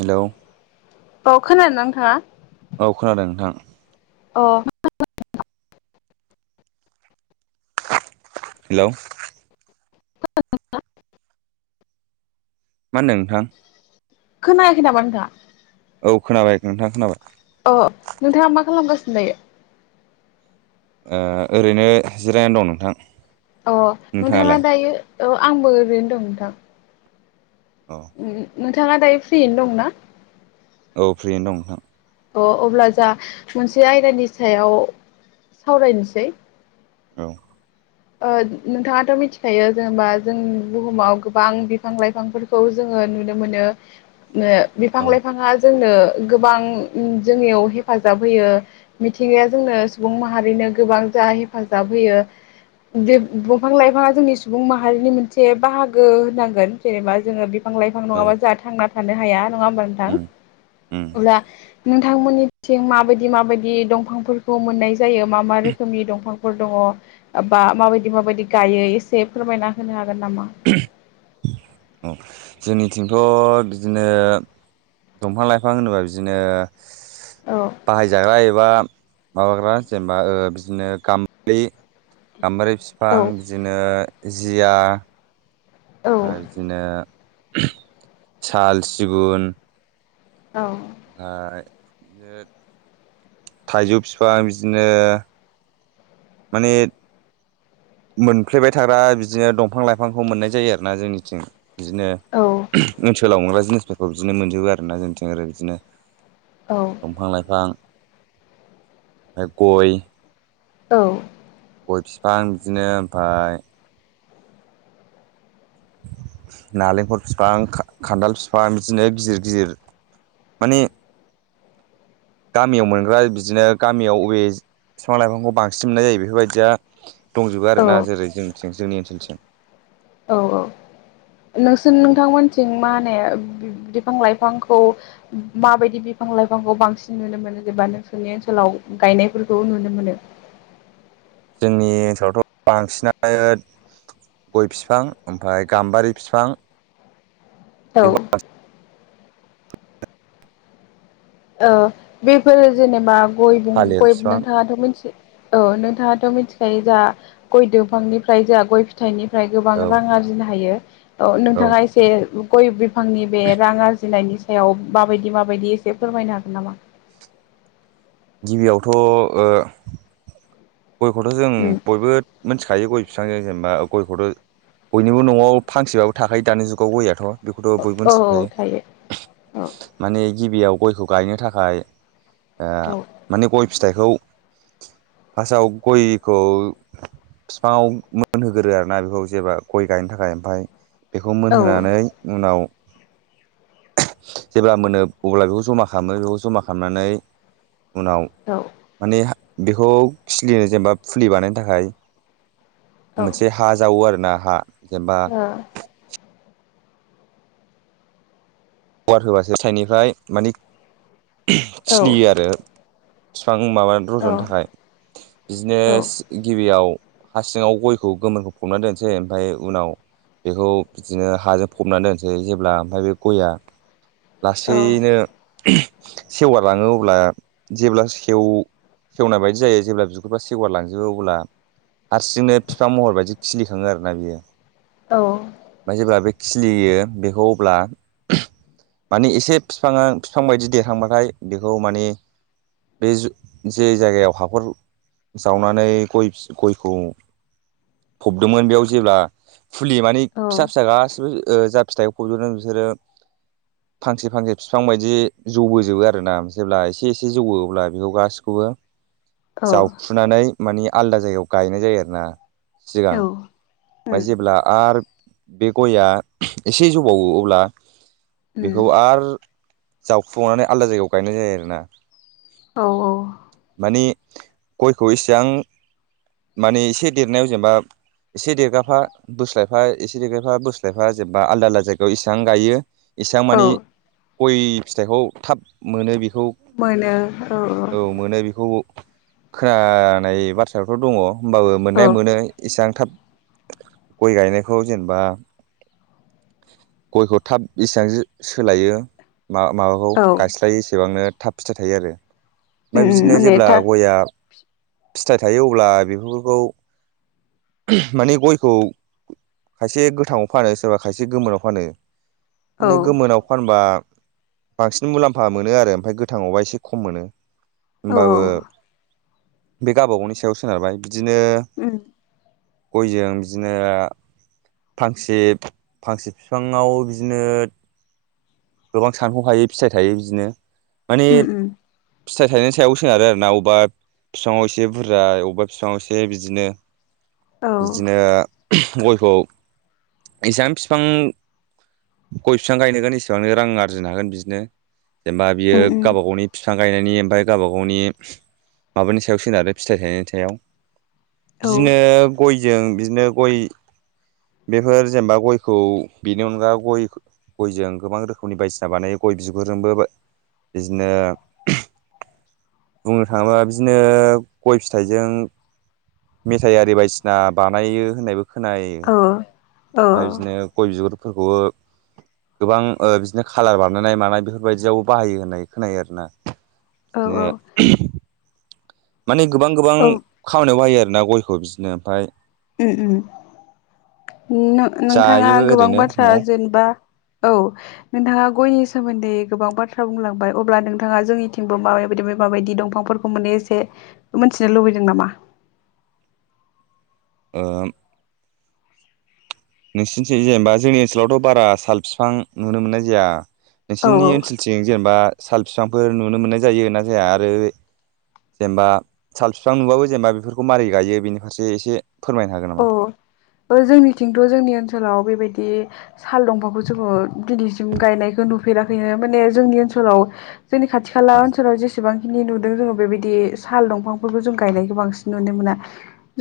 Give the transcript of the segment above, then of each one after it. हेल' औ खोनादों नोंथांङा औ खोनादों नोंथां। [unintelligible] हेलोव [unintelligible] मा होन्दों नोंथां? खोनायाखै नामा नोंथां? औ खोनाबाय नोंथांङा खोनाबाय। जायो। ओ ओरैनो जिरायनानै दं नोंथां। अ नोंथांङा नोंथाङालाय दायो अ आंबो ओरैनो दं नोंथां। औ नोंथांङा दायो फ्रियैनो दंना? औ फ्रियैनो दं नोंथां। अ अब्ला जा मोनसे आयदानि सायाव सावरायनोसै औ ओ नोंथांङाथ' मिथिखायो जेनेबा जों बुहुमाव गोबां बिफां लाइफांफोरखौ जों ओ नुनो मोनो ओ बिफां औ लाइफांङा जोंनो गोबां जोंनियाव हेफाजाब होयो मिथिंगाया जोंनो सुबुं माहारिनो गोबां जा हेफाजाब होयो देब दंफां लाइफांङा जोंनि सुबुं माहारिनि मोनसे बाहागो होननांगोन जेनेबा जोंङो फां लाइफां औ नंङाबा जाहा थांना थानो हाया नंङा होमबा नोंथां? उम उम अब्ला नोंथांमोननिथिं माबायदि माबायदि दंफांफोरखौ मोननाय जायो मा मा रोखोमनि दंफांफोर दंङ अ बा माबायदि माबायदि गायो एसे फोरमायना होनो हागोन नाम [unintelligible] औ जोंनिथिंथ' बिदिनो दंफां लाइफां होनोबा बिदिनो औ बाहायजाग्रा एबा माबाग्रा जेनेबा बिदिनो गामलि गामबारि फिफां औ बिदिनो जिया औ ओय बिदिनो साल', सिगुन औ ओ इदिनो थाइजौ बिफां बिदिनो माने मोनफ्लेबाय थाग्रा बिदिनो दंफां लाइफांखौ मोननाय जायो आरोना जोंनिथिं बिदिनो औ ओनसोलाव मोनग्रा जिनिसफोरखौ बिदिनो मोनजोबो आरोना जोंनिथिं ओरो बिदिनो औ दंफां लाइफां ओमफ्राय गय औ गय बिफां बिदिनो ओमफाप नालेंखर फिफां खा-खान्दाल फिफां बिदिनो गिर गिर माने गामियाव मोनग्रा बिदिनो गामियाव अवे बिफां लाइफांखौ बांसिन मोननाय जायो बेफोरबायदिया दंजोबो औ आरोना जेरै जोंथि जोंनि ओनसोलथिं औ औ नोंसोर नोंथांमोनथिं मा होनो बि-बिफां लाइफांखौ माबायदि बिफां लाइफांखौ बांसिन नुनो मोनो जेनबा नोंसोरनि ओनसोलाव गायनायफोरखौ नुनो मोनो। [inaudible] जोंनि ओनसोलावथ' बांसिनानो गय फिफां ओमफाय गाम्बारि फिफां औ ओ बेफोरो जेनेबा गय थालिर गय बिफां नोंथांङाथ' मोनसे औ नोंथाङाथ' मिथिखायो जा, गय दंफांनिफ्राय जा गय फिथाइनि ओमफ्राय गोबां औ रां आरजिनो हायो। औ नोंथाङा एसे गय बिफांनि बे रां आरजिनायनि सायाव माबायदि- माबायदि एसे फोरमायनो हागोन नामा? गिबियावथ' ओ गयखौथ' जों उम बयबो [unintelligible] थायो। गय फिफांजों जेनेबा गयखौथ' बयनिबो न'आव फांसेबाबो थाखायो दानि जुगाव गययाथ'। बेखौथ' बयबो औ मिनथिखायो थायो औ माने गिबियाव गयखौ गायनो थाखाय ओ औ माने गय फिथाइखौ फार्स्टआव गयखौ बिफाङाव मोनहोग्रो आरो ना बेखौ जेबा, गय गायनो थाखाय ओमफाय बेखौ औ मोनहोनानै उनाव जेब्ला मोनो अब्ला बेखौ जमा खालामो, बेखौ जमा खालामनानै उनाव औ माने बेखौ खिलिनो, जेनेबा फुलि बानायनो थाखाय औ मोनसे हा जावो आरो ना हा जेनेबा ओ [unintelligible] होबासो साइडनिफ्राय माने औ खिलियो आरो। बिफां माब रज'नो औ थाखाय बिदिनो गिबियाव हा सिङाव गयखौ गोमोनखौ फबना दोनसै। ओमफाय उनाव बेखौ बिदिनो हाजों फबनानै दोनसै। जेब्ला ओमफ्राय बे गया औ लासैनो सेवगारलाङो अब्ला, जेब्ला [unintelligible] सेवनाय बायदि जायो। जेब्ला बिगुरफ्रा सेवगार लांजोबो अब्ला हारसिंनो बिफां महर बायदि खिलिखाङो आरोना। बियो औ ओमबाय जेब्ला, बे खिलियो बेखौ अब्ला माने एसे बिफाङा बिफां बायदि देरहांबाथाय बेखौ माने बे ज-जे जायगायाव हाखर जावनानै गय, गयखौ फबदोंमोन बेयाव जेब्ला फुलि माने फिसा -फिसा गासिबो जा फिथाइखौ खज'दों बिसोरो [inaudible] फांसे -फांसे बिफां बायदि जौबोजोबो आरोना। जेब्ला एसे -एसे जौवो अब्ला बेखौ गासिखौबो औ जावखुनानै माने आलदा जायगायाव गायनाय जायो आरोना। सिगां औ ओमफ्राय जेब्ला आरो बे गयआ एसे जौबावो अब्ला उम बेखौ आरो जावखुनानै आलदा जायगायाव गायनाय जायो आरोना। औ औ। ने गयखौ इसेबां माने एसे देरनायाव जेनेबा एसे देरगाफा बोस्लायफा, एसे देरगाफा बोस्लायफा जेनबा आलदा -आलदा जायगायाव इसां गायो इसेबां औ माने, गय फिथाइखौ थाब मोन बेखौ औ मोनो बेखौ खोनानाय बाथ्राफोर दङ। होमबाबो औ मोननाया मोनो इसेबां थाब गय -गायनायखौ जेनेबा गयखौ थाब इसेबां सोलायो। मा -माबाखौ औ गायस्लायो एसेबांनो थाब फिथाइ थायो आरो। उम ओमफ्राय उम बिदिनो माने जेब्ला था गयआ फिथाइ थायो। अब्ला बेफोरखौ माने गयखौ खायसे गोथाङाव फानो। सोरबा खायसे गोमोनाव फानो। औ माने गोमोनाव फानबा बांसिन मुलाम्फा मोनो आरो। ओमफ्राय गोथाङावबा एसे खम मोनो। औ होनबाबो बे गावबा- गावनि सायाव सोनारबाय बिदिनो उम गयजों बिदिनो फांसे -फांसे बिफां बिफाङाव बिदिनो गोबां सानहौ हायो फिथाइ थायो। बिदिनो माने उम उम फिथाइ थायनायनि सायावबो सोनारो आरो ना। अबेबा बिफाङाव एसे बुरजा अबेबा बिफाङाव एसे बिदिनो औ बिदिनो गयखौ इसां बिफां गय बिफां गायनगोन। एसेबां रां आरजिनो हागोन बिदिनो। जेनेबा बियो उम उम गावब गावनि फिफां गायनायनि ओमफफ्राय गावबा गावनि माबानि सायाव सोनारो फिथाइ थायनायनि सायाव औ बिदिनो गयजों बिदिनो गय बेफोर जेनेबा गयखौ बेनि अनगा गय गयजों गोबां रोखोमनि बायदिसिना बानायो। गय बिगुरजोंबो बिदिनो बुंनो थाङोबा बिदिनो गय फिथाइजों मेथायाइ आरि बायदिसिना बानायो होननायबो खोनायो। औ औ ओमफफ्राय बिदिनो गय बिगुरफोरखौबो गोबां बिदिनो ओ खालार बानायनाय मानाय बेफोरबायदियावबो बाहायो होननाय खोनायो आर ना। औ औ। माने गोबां गोबां उम खामानियाव बाहायो आरो ना गयखौ बिदिनो ओमफफ्राय उम उम नोंथाङा जायोबो गोबां ओरैनो बाथ्रा न'आव जेनेबा औ। नोंथाङा गयनि सोमोन्दै गोबां बाथ्रा बुंलांबाय अब्ला नोंथाङा जोंनिथिंबो माबायायदि माबाय दंफांफोरखौ मोन एसे मिथिनो लुबैदों नामा? ओ नोंसि थ 'जेनेबा जोंनि ओनसोलावथ' बारा साल बिफां नुनो मोननाय जाया। औ नोंसिनि ओनसोलथिं जेनेबा साल बिफांफोर नुनो मोननाय जायो ना जाया? आरो जेनेबा साल बिफां नुबाबो जेनेबा बेफोरखौ मारै गायो बेनि फारसे एसे फोरमायनो हागोन नामा? अ जोंनिथिंथ' जोंनि ओनसोल ओनसोलाव बेबायदि साल दंफाखौ जोङो दिनैसिम गायनायखौ नुफेराखैनो। माने जोंनि ओनसोलाव ओनसोलाव जोंनि खाथि खाला औ ओनसोलाव जेसेबां नि नुदों जोङो बेबायदि साल दंफांफोरखौ जों गायनायखौ बांसिन नुनो मोना।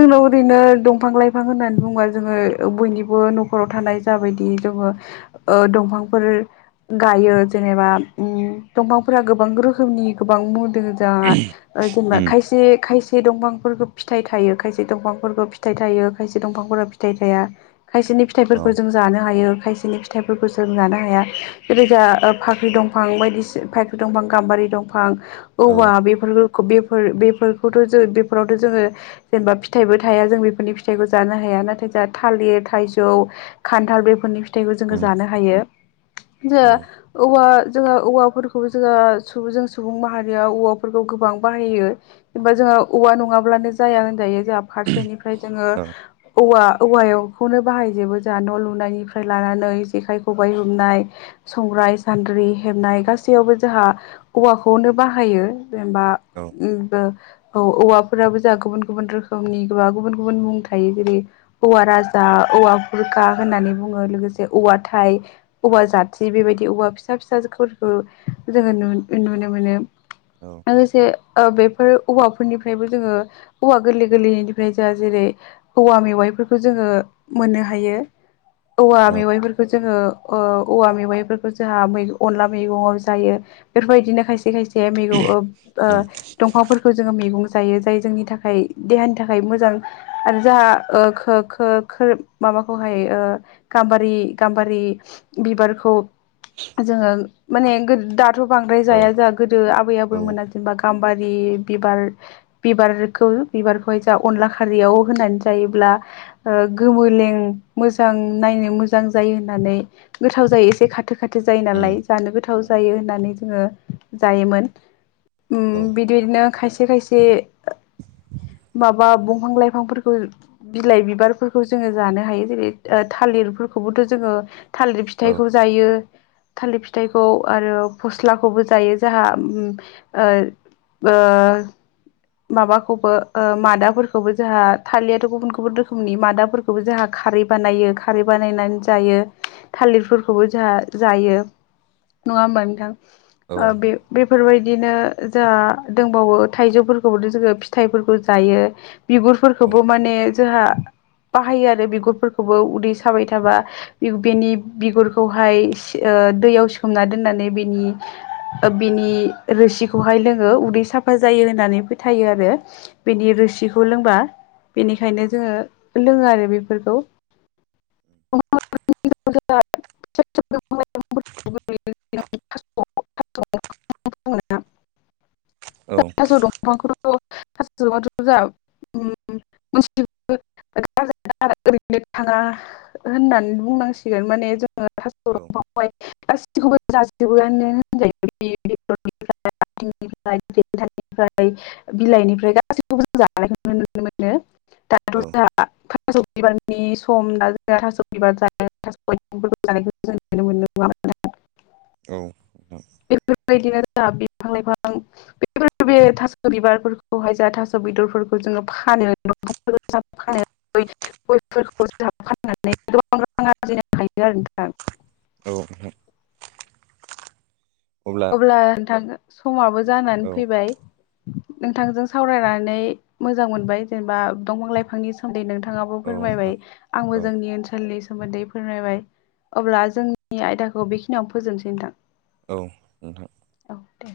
जोंनाव ओरैनो दं दंफां लाइफां होननानै बुंङोबा जोङो बयनिबो न'खराव थानाय जाबायदि जोङो ओ दंफां फोर गायो जेनेबा दफांफोरा गोबां रोखोमनि गोबां जा जेनेबा उम खायसे खायसे दंफांफोरखौ फिथाइ थायो खायसे दंफांफोरखौ फिथाइ थायोव खायसे दंफांफोरा फिथाइ थाया। खायसेनि औ फिथाइफोरखौ जों जानो हायो। खायसेनि फिथाइफोरखौ सोंजानो हाया। जेरै जा फाख्रि दंफां बायदि फाख्रि दंफां गाम्बारि दंफां औ औवा बेफोरखौ बेफोर बेफोरखौथ' जों बेफोरावथ' जोङो जेनेबा फिथाइबो थाया। जों बे फोरनि फिथाइखौ जानो हाया नाथाय जोंहा थालिर थाइजौ खान्थाल बेफोरनिथाइ फिथाइखौ जोङो उम जानो हायो जो औ औवा जोंहा औवाफोरखौबो जोंहा जों सुबुं माहारिया औवाफोरखौ गोबां बाहायो। एबा जोंहा औवा नङाब्लानो जाया होनजायो। जोंहा फारसेनिफ्राय जोङो औ औवा औवाखौनो बाहायजोबो जों न' लुनायनिफ्राय लानानै जेखाइ खबाइ हमनाय संग्रा संग्राय सान्द्रि हेबनाय गासैयावबो जोंहा हौवाखौनो बाहायो। जेनबा औ ओम औवाफोराबो जाों गुबुन गुबुन रोखोमनि बा गुबुन गुबुन मुं थायो। जेरै औवा राजा, औवा खुरखा होननानै बुङो लोगोसे औवा थाइ। औवा जाथि बेबायदि औबवा फिसा फिसाफोरखौ जोङो नुनो मोनो। औ लोगोसे बेफोर औवाफोरनिफ्रायबो जोङो औवा गोरलै गोरलैनिफ्राय -जा जेरै औवा मेवाइफोरखौ जोङो मोननो हायो औवा औ मेवाइफोरखौ जोङो ओ औवा मेवाइफोरखौ जोंहा मै अनला मैगंआव जायो बेफोरबायदिनो खायसे खायसे उम [unintelligible] दंफांफोरखौ जों मेगं जायो जाय जोंनि थाखाय देहानि थाखाय -जों आरो जोंहा ओ खो खो खो खोर माबाखौहाय ओ गाम्बारि गाम -रि बिबारखौ जोङो माने गोर दाथ बांद्राय औ जाया जा गोदो आबै उम आबैमोनासिमबा गाम्बारि बिबार बिबारखौ बिबारखौ जोंहा अनला खारियाव होनानै जायोब्ला गोमोलें मोजां नायनो मोजां जायो होनना नै गोथाव जायो एसे खाथ खाथो खाथो जायो नालाय जानो गोथाव जायो होननानै जोङो जायोमोन। ओम बिदिनो खायसे खायसे माबा बं फां लाइफांफोरखौ बिलाइ बिबारफोरखौ जोङो जानो हायो जेरै थालिरफोरखौबोथ' जोङो थालिर औ फिथाइखौ जायो। थालिर फिथाइखौ आरो फस्लाखौबो जायो जोंहा ओ ओ माबाखौबो ओ मादाफोर खौबो जोंहा थालेर गुबुन गुबुन रोखोमनि मादाफोरखौबो जोंहा खारै बानायो खारै बानायनानै जायो। थालिरफोरखौबो जोंहा जायो नङा होमबा नोंथां? ओ बे बेफोरबाय दिनो जोंहा दोंबावो थाइजौफोरखौबोथ' जोङो फिथाइफोरखौ जायो। बिगुरफोरखौबो माने जोंहा बाहायो आरो बिगुरफोरखौबो उदै साबाय थाबा बिग बेनि बिगुरखौहाय ओ दैयाव सोमना दोननानै बेनि ओ बेनि रोसिखौहाय लोङो उदै साफा जायो होननानै फोथायो आरो बेनि रोसिखौ लोंबा बेनिखायनो जोङो लोङो आरो बेफोरखौ। [unintelligible] [unintelligible] औ [unintelligible] स [unintelligible] [unintelligible] ओरैनो थाङा होननानै बुंनांसिगोन माने जोङो थास दंफांखौहाय [unintelligible] बेनिफ्राय बिलाइनिफ्राय गासिखौबो जों जा [unintelligible] थास'बिबारनि सम ना जोंहा [unintelligible] [unintelligible] बिफां औ लाइफां बेफोर बे थास' बिबारफोरखौहाय जा थास' बेदरफोर [unintelligible] [unintelligible] औ नोंथां। अब्ला नोंथां समाबो जानानै औ फैबाय। नोंथांजों सावरायनानै मोजां मोनबाय जेनेबा दंफां लाइफांनि सोमोनदै नोंथां। नोंथाङाबो औ नोंथां फोरमायबाय आंबो औ जोंनि ओनसोलनि सोमोन्दै फोरमायबाय अब्ला जोंनि आयदाखौ बेखिनियावनो फोजोबनोसै नोंथां। औ नोंथां। औ दे